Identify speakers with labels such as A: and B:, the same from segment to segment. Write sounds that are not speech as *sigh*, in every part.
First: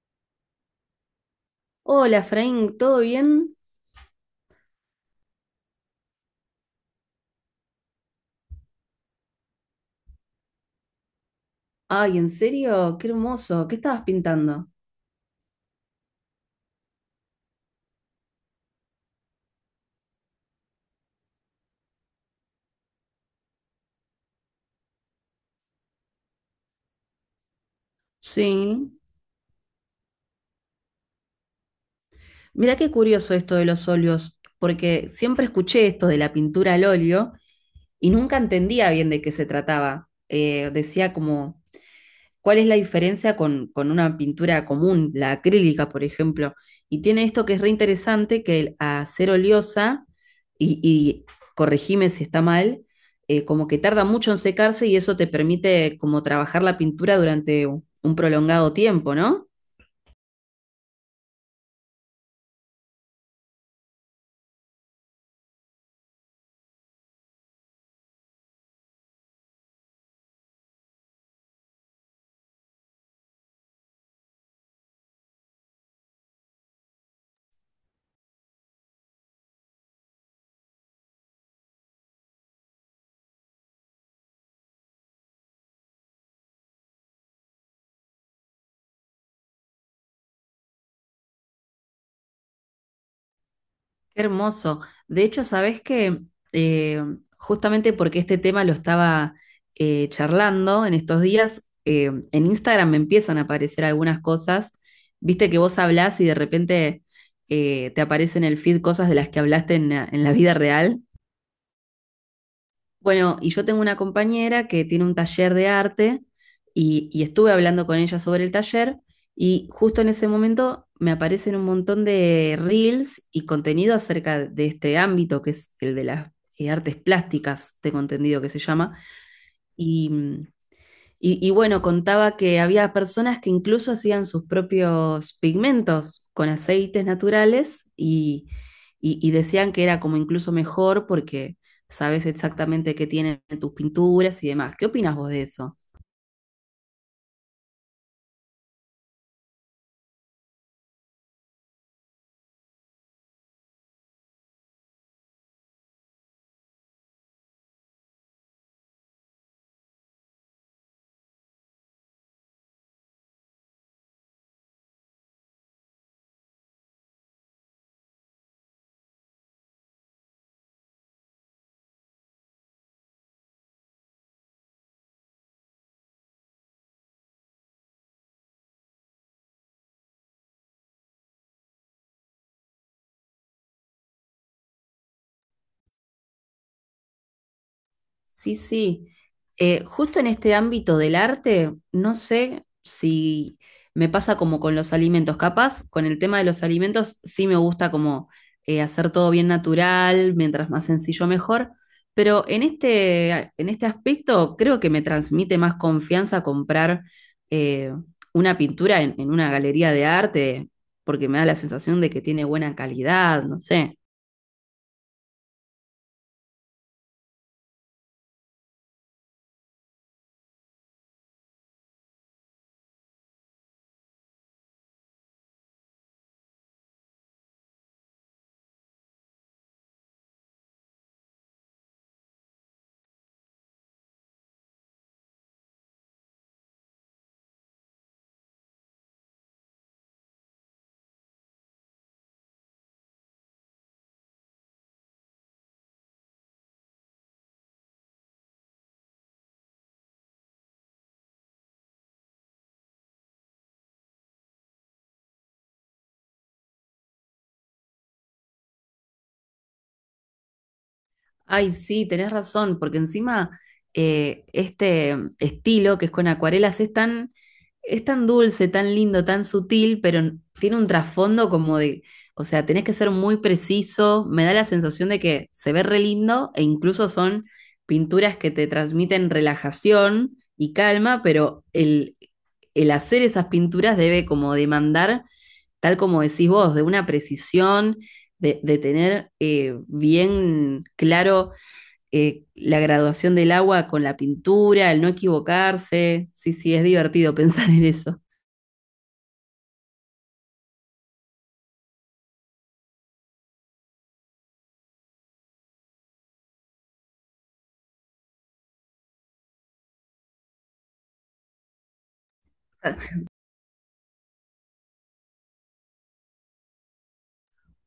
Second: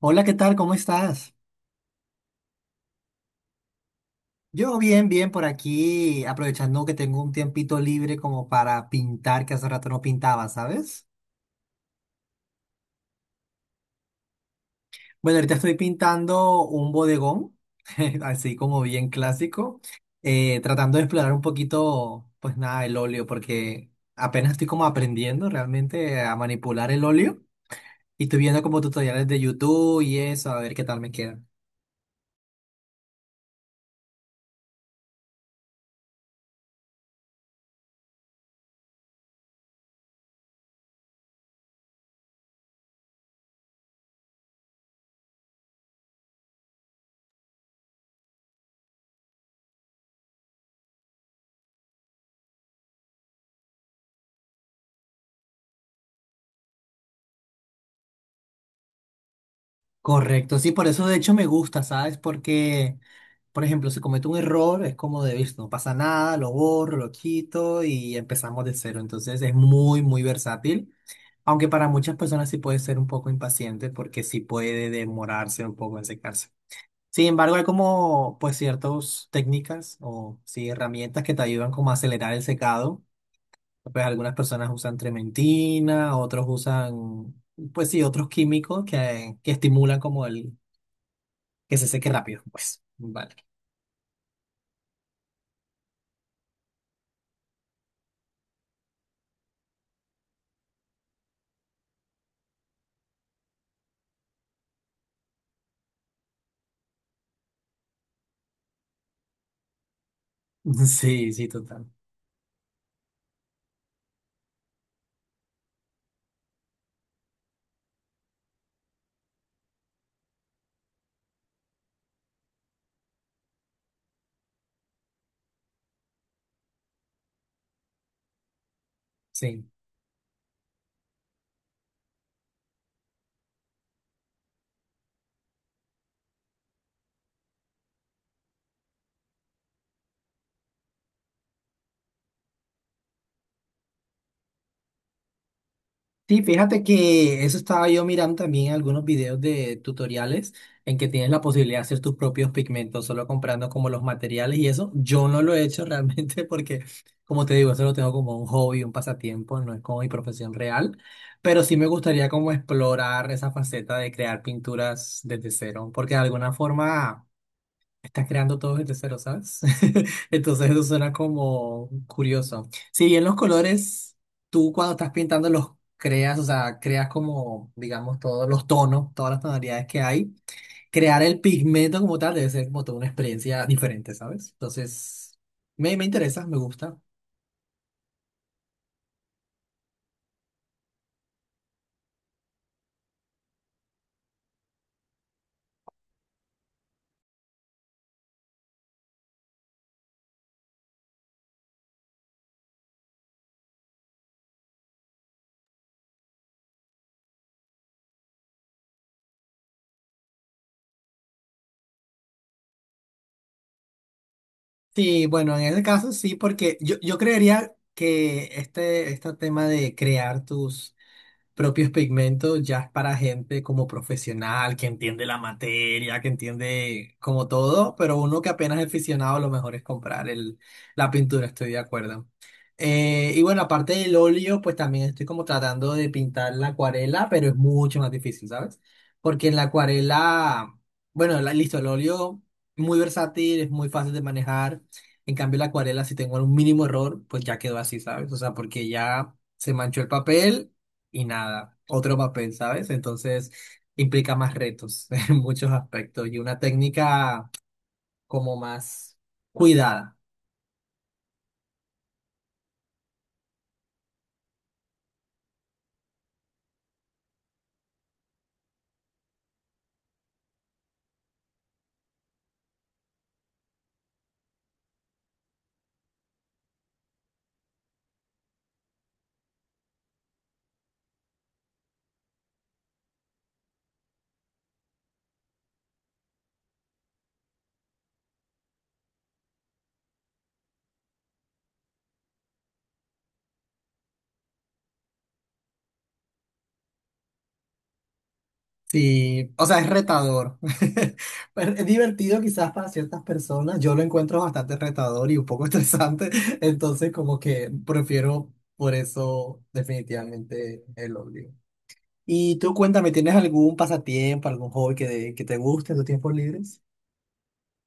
A: Hola, ¿qué tal? ¿Cómo estás?
B: Hola, Frank, ¿todo bien?
A: Yo bien, bien por aquí, aprovechando que tengo un tiempito libre como para pintar, que hace rato no pintaba, ¿sabes?
B: Ay, ¿en serio? Qué hermoso. ¿Qué estabas pintando?
A: Bueno, ahorita estoy pintando un bodegón, *laughs* así como bien clásico, tratando de explorar un poquito, pues nada, el óleo, porque apenas estoy como aprendiendo realmente a manipular el óleo y estoy viendo como
B: Sí.
A: tutoriales de YouTube y eso, a ver qué tal me queda.
B: Mirá qué curioso esto de los óleos, porque siempre escuché esto de la pintura al óleo y nunca entendía bien de qué se trataba. Decía como ¿cuál es la diferencia con una pintura común, la acrílica, por ejemplo? Y tiene esto que es re interesante, que a ser oleosa, y corregime si está mal, como que tarda mucho en secarse y eso te permite como trabajar la pintura durante un prolongado tiempo, ¿no?
A: Correcto, sí, por eso de hecho me gusta, ¿sabes? Porque, por ejemplo, si cometo un error, es como de, "Vis, no pasa nada, lo borro, lo quito y empezamos de cero". Entonces es muy, muy versátil, aunque para muchas personas sí puede ser un poco impaciente porque sí puede demorarse un poco en secarse. Sin embargo, hay como, pues, ciertas técnicas o sí, herramientas que te ayudan como a acelerar el secado. Pues algunas personas usan trementina, otros usan... Pues sí, otros químicos que estimulan como el, que se seque rápido, pues. Vale.
B: Qué hermoso. De hecho, sabes que justamente porque este tema lo estaba charlando en estos días, en Instagram me empiezan a aparecer algunas cosas. Viste que vos hablás y de repente te aparecen en el feed cosas de las que hablaste en la vida
A: *laughs*
B: real.
A: Sí, sí, total.
B: Bueno, y yo tengo una compañera que tiene un taller de arte y estuve hablando con ella sobre el taller y justo en ese momento me aparecen un montón de reels y contenido acerca de este ámbito que es el de las artes plásticas, tengo entendido que se llama,
A: Sí.
B: y y bueno, contaba que había personas que incluso hacían sus propios pigmentos con aceites naturales y decían que era como incluso mejor porque sabes exactamente qué tienen tus pinturas y demás. ¿Qué opinas vos de eso?
A: Sí, fíjate que eso estaba yo mirando también algunos videos de tutoriales en que tienes la posibilidad de hacer tus propios pigmentos, solo comprando como los materiales y eso. Yo no lo he hecho *laughs* realmente porque, como te digo, eso lo tengo como un hobby, un pasatiempo, no es como mi profesión real, pero sí me gustaría como explorar esa faceta de crear pinturas desde cero, porque de alguna forma... Estás creando todo desde cero, ¿sabes? *laughs* Entonces eso suena como curioso. Si bien los colores, tú cuando estás pintando los creas, o sea, creas como, digamos, todos los tonos, todas las tonalidades que hay, crear el pigmento como tal debe ser como toda una experiencia diferente, ¿sabes? Entonces, me interesa, me gusta.
B: Sí, sí. Justo en este ámbito del arte, no sé si me pasa como con los alimentos. Capaz, con el tema de los alimentos, sí me gusta como hacer todo bien natural, mientras más sencillo mejor. Pero en en este aspecto, creo que me transmite más confianza comprar eh, una pintura en una galería de arte, porque me da la sensación de que tiene buena calidad, no sé.
A: Sí, bueno, en ese caso sí, porque yo creería que este tema de crear tus propios pigmentos ya es para gente como profesional, que entiende la materia, que entiende como todo, pero uno que apenas es aficionado, lo mejor es comprar el, la pintura, estoy de acuerdo. Y bueno, aparte del óleo, pues también estoy como tratando de pintar la acuarela, pero es mucho más difícil, ¿sabes? Porque en la acuarela, bueno, listo, el óleo muy versátil, es muy fácil de manejar. En cambio, la acuarela, si tengo un mínimo error, pues ya quedó así, ¿sabes? O sea, porque ya se manchó el papel y nada, otro papel, ¿sabes? Entonces implica más retos *laughs* en muchos aspectos y una técnica como más cuidada.
B: Ay, sí, tenés razón, porque encima este estilo que es con acuarelas es es tan dulce, tan lindo, tan sutil, pero tiene un trasfondo como de, o sea, tenés que ser muy preciso, me da la sensación de que se ve re lindo e incluso son pinturas que te transmiten relajación y calma, pero el hacer esas pinturas debe como demandar, tal como decís vos, de una precisión de tener bien claro la graduación del agua con la pintura, el no equivocarse. Sí, sí, es divertido *laughs* pensar en eso.
A: Sí, o sea, es retador. *laughs* Pero es divertido quizás para ciertas personas. Yo lo encuentro bastante retador y un poco *laughs* estresante, entonces como que prefiero por eso definitivamente el odio. Y tú cuéntame, ¿tienes algún pasatiempo, algún hobby que te guste en tus tiempos libres?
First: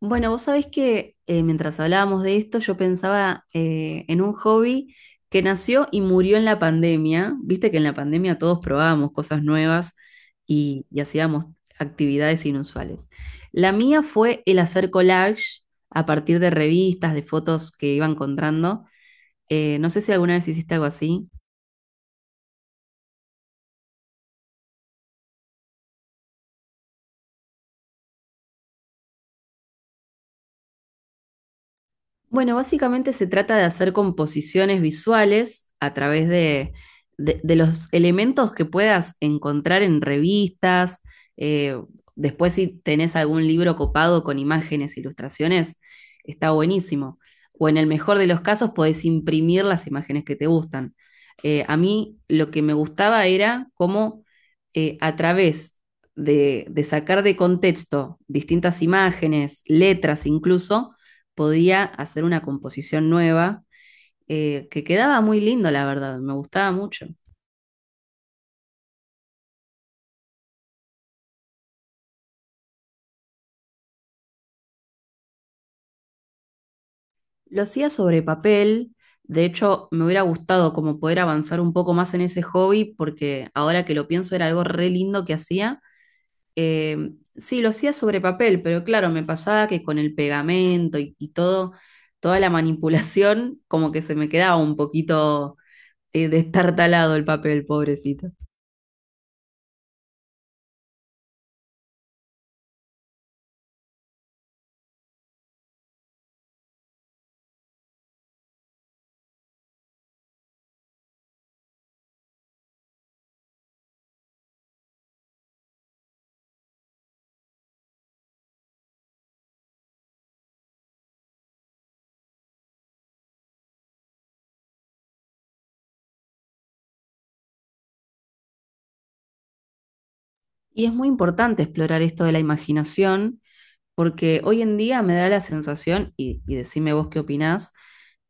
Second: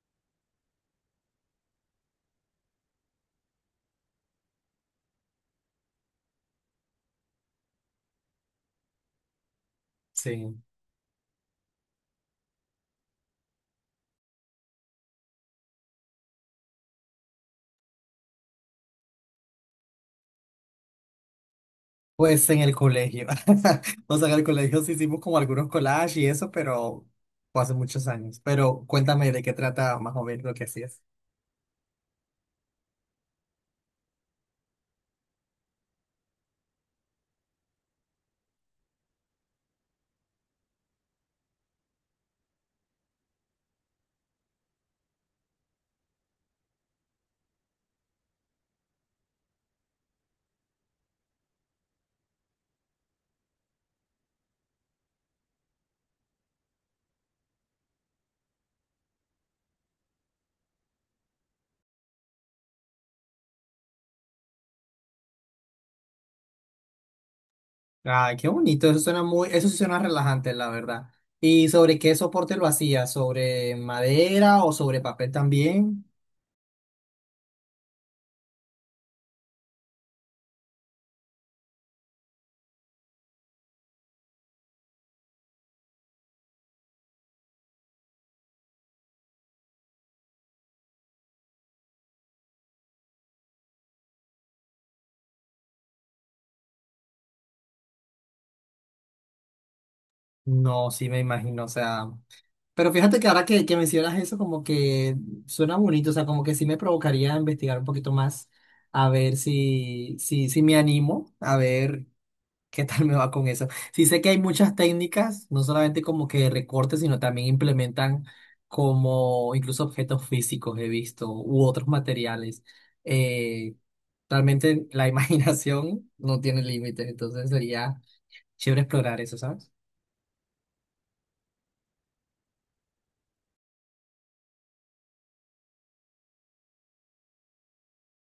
B: Bueno, vos sabés que mientras hablábamos de esto, yo pensaba en un hobby que nació y murió en la pandemia. Viste que en la pandemia todos probábamos cosas nuevas
A: Sí.
B: y hacíamos actividades inusuales. La mía fue el hacer collage a partir de revistas, de fotos que iba encontrando. No sé si alguna vez hiciste algo así.
A: Pues en el colegio. *laughs* O sea, en el colegio sí hicimos como algunos collages y eso, pero fue hace muchos años. Pero cuéntame de qué trata más o menos lo que hacías.
B: Bueno, básicamente se trata de hacer composiciones visuales a través de, de los elementos que puedas encontrar en revistas. Eh, después, si tenés algún libro copado con imágenes, ilustraciones, está buenísimo. O en el mejor de los casos, podés imprimir las imágenes que te gustan. A mí lo que me gustaba era cómo, a través de sacar de contexto distintas imágenes, letras incluso, podía hacer una composición nueva, que quedaba muy lindo, la verdad, me gustaba mucho.
A: Ay, qué bonito, eso suena muy, eso sí suena relajante, la verdad. ¿Y sobre qué soporte lo hacías? ¿Sobre madera o sobre papel también?
B: Lo hacía sobre papel, de hecho me hubiera gustado como poder avanzar un poco más en ese hobby porque ahora que lo pienso era algo re lindo que hacía. Sí, lo hacía sobre papel, pero claro, me pasaba que con el pegamento y todo, toda la manipulación como que se me quedaba un poquito destartalado el papel, pobrecito.
A: No, sí me imagino, o sea. Pero fíjate que ahora que mencionas eso, como que suena bonito, o sea, como que sí me provocaría investigar un poquito más, a ver si me animo, a ver. ¿Qué tal me va con eso? Sí sé que hay muchas técnicas, no solamente como que recortes, sino también implementan como incluso objetos físicos he visto u otros materiales. Eh, Realmente la *laughs* imaginación no tiene límites, entonces sería chévere explorar eso, ¿sabes?
B: Y es muy importante explorar esto de la imaginación, porque hoy en día me da la sensación, y decime vos qué opinás,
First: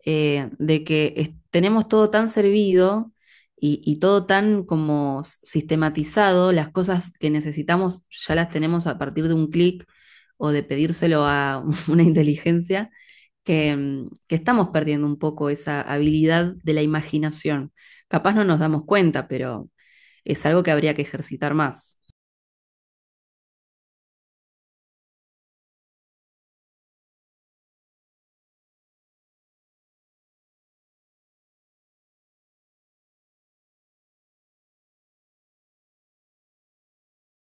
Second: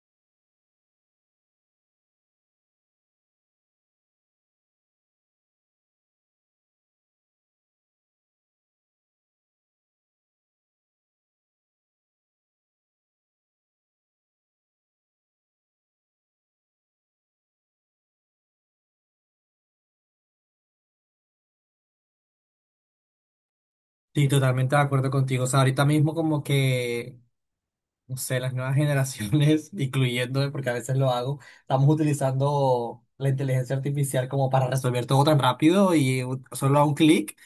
B: de que tenemos todo tan servido y todo tan como sistematizado, las cosas que necesitamos ya las tenemos a partir de un clic o de pedírselo a *laughs* una inteligencia, que estamos perdiendo un poco esa habilidad de la imaginación. Capaz no nos damos cuenta, pero es algo que habría que ejercitar más.
A: Sí, totalmente de acuerdo contigo. O sea, ahorita mismo como que no sé, las nuevas generaciones, *laughs* incluyéndome, porque a veces lo hago, estamos utilizando la inteligencia artificial como para resolver todo tan rápido y solo a un clic,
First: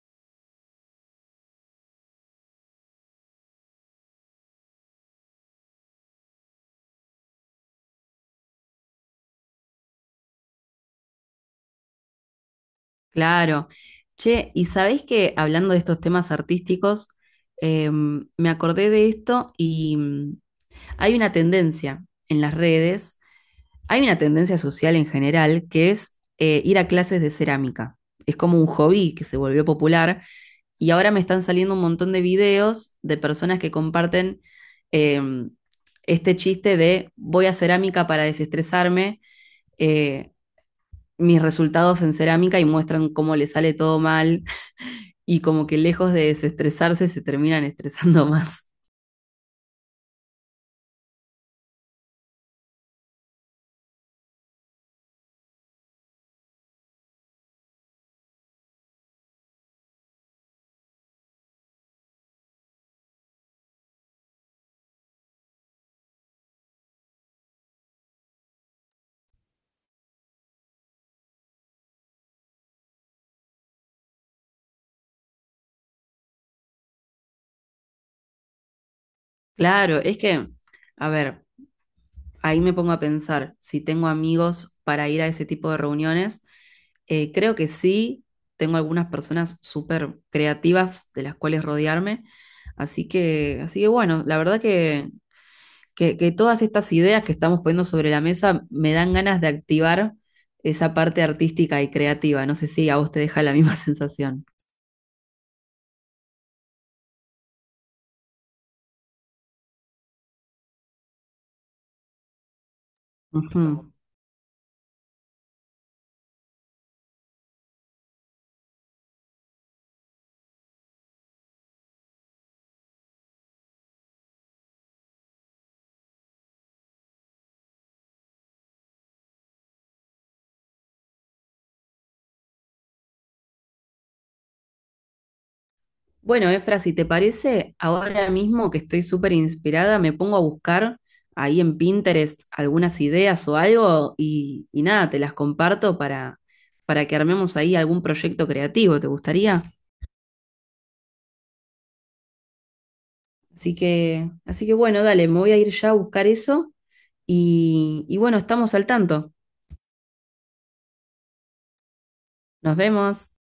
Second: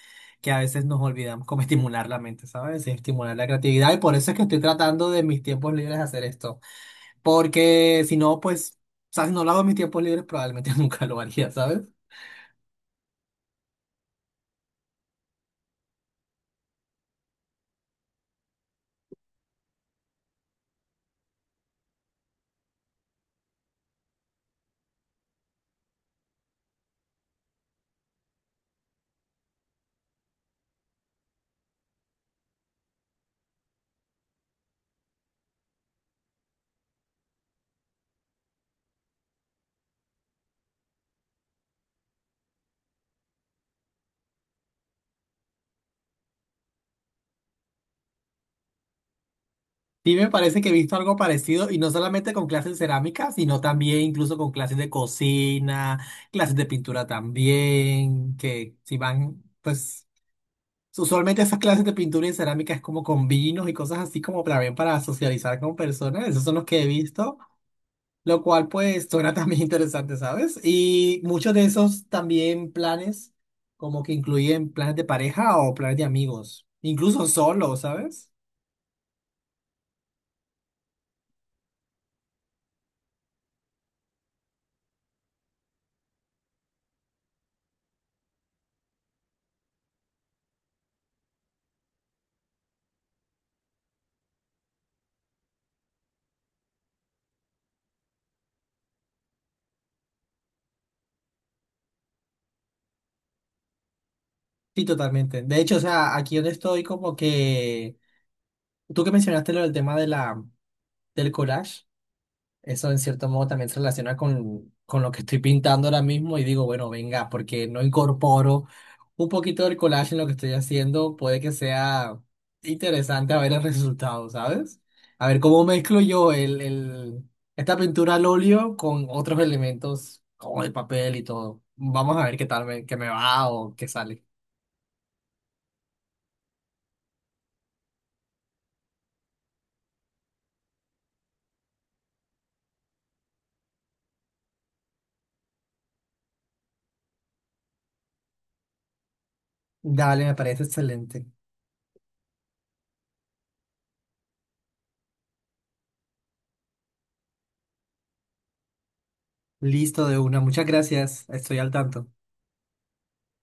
A: que a veces nos olvidamos como estimular la mente, ¿sabes? Y estimular la creatividad. Y por eso es que estoy tratando de mis tiempos libres hacer esto. Porque si no, pues, o sea, si no lo hago en mis tiempos libres, probablemente *laughs* nunca lo haría, ¿sabes?
B: Claro. Che, y sabéis que hablando de estos temas artísticos, me acordé de esto y hay una tendencia en las redes, hay una tendencia social en general que es ir a clases de cerámica. Es como un hobby que se volvió popular. Y ahora me están saliendo un montón de videos de personas que comparten eh, este chiste de voy a cerámica para desestresarme, eh, mis resultados en cerámica y muestran cómo les sale todo mal y como que lejos de desestresarse se terminan estresando *laughs* más.
A: Sí, me parece que he visto algo parecido y no solamente con clases de cerámica, sino también incluso con clases de cocina, clases de pintura también, que si van, pues usualmente esas clases de pintura y cerámica es como con vinos y cosas así como también para socializar con personas, esos son los que he visto, lo cual pues suena también *laughs* interesante, ¿sabes? Y muchos de esos también planes como que incluyen planes de pareja o planes de amigos, incluso solo, ¿sabes?
B: Claro, es que, a ver, ahí me pongo a pensar si tengo amigos para ir a ese tipo de reuniones. Creo que sí, tengo algunas personas súper creativas de las cuales rodearme. Así que bueno, la verdad que, que todas estas ideas que estamos poniendo sobre la mesa me dan ganas de activar esa parte artística y creativa. No sé si a vos te deja la misma *laughs* sensación.
A: Sí, totalmente. De hecho, o sea, aquí donde estoy, como que tú que mencionaste lo del tema de la, del collage, eso en cierto modo también se
B: Ujú.
A: relaciona con lo que estoy pintando ahora mismo y digo, bueno, venga, porque no incorporo un poquito del collage en lo que estoy haciendo, puede que sea interesante a ver el resultado, ¿sabes? A ver cómo mezclo yo el, esta pintura al óleo con otros elementos como el papel y todo. Vamos a ver qué tal me, qué me va o qué sale.
B: Bueno, Efra, si te parece, ahora mismo que estoy súper inspirada, me pongo a buscar ahí en Pinterest algunas ideas o algo y nada, te las comparto para que armemos ahí algún proyecto creativo, ¿te gustaría?
A: Dale, me parece excelente.
B: Así que bueno, dale, me voy a ir ya a buscar eso y bueno, estamos al tanto.
A: Listo de una. Muchas gracias. Estoy al tanto.
B: Nos vemos.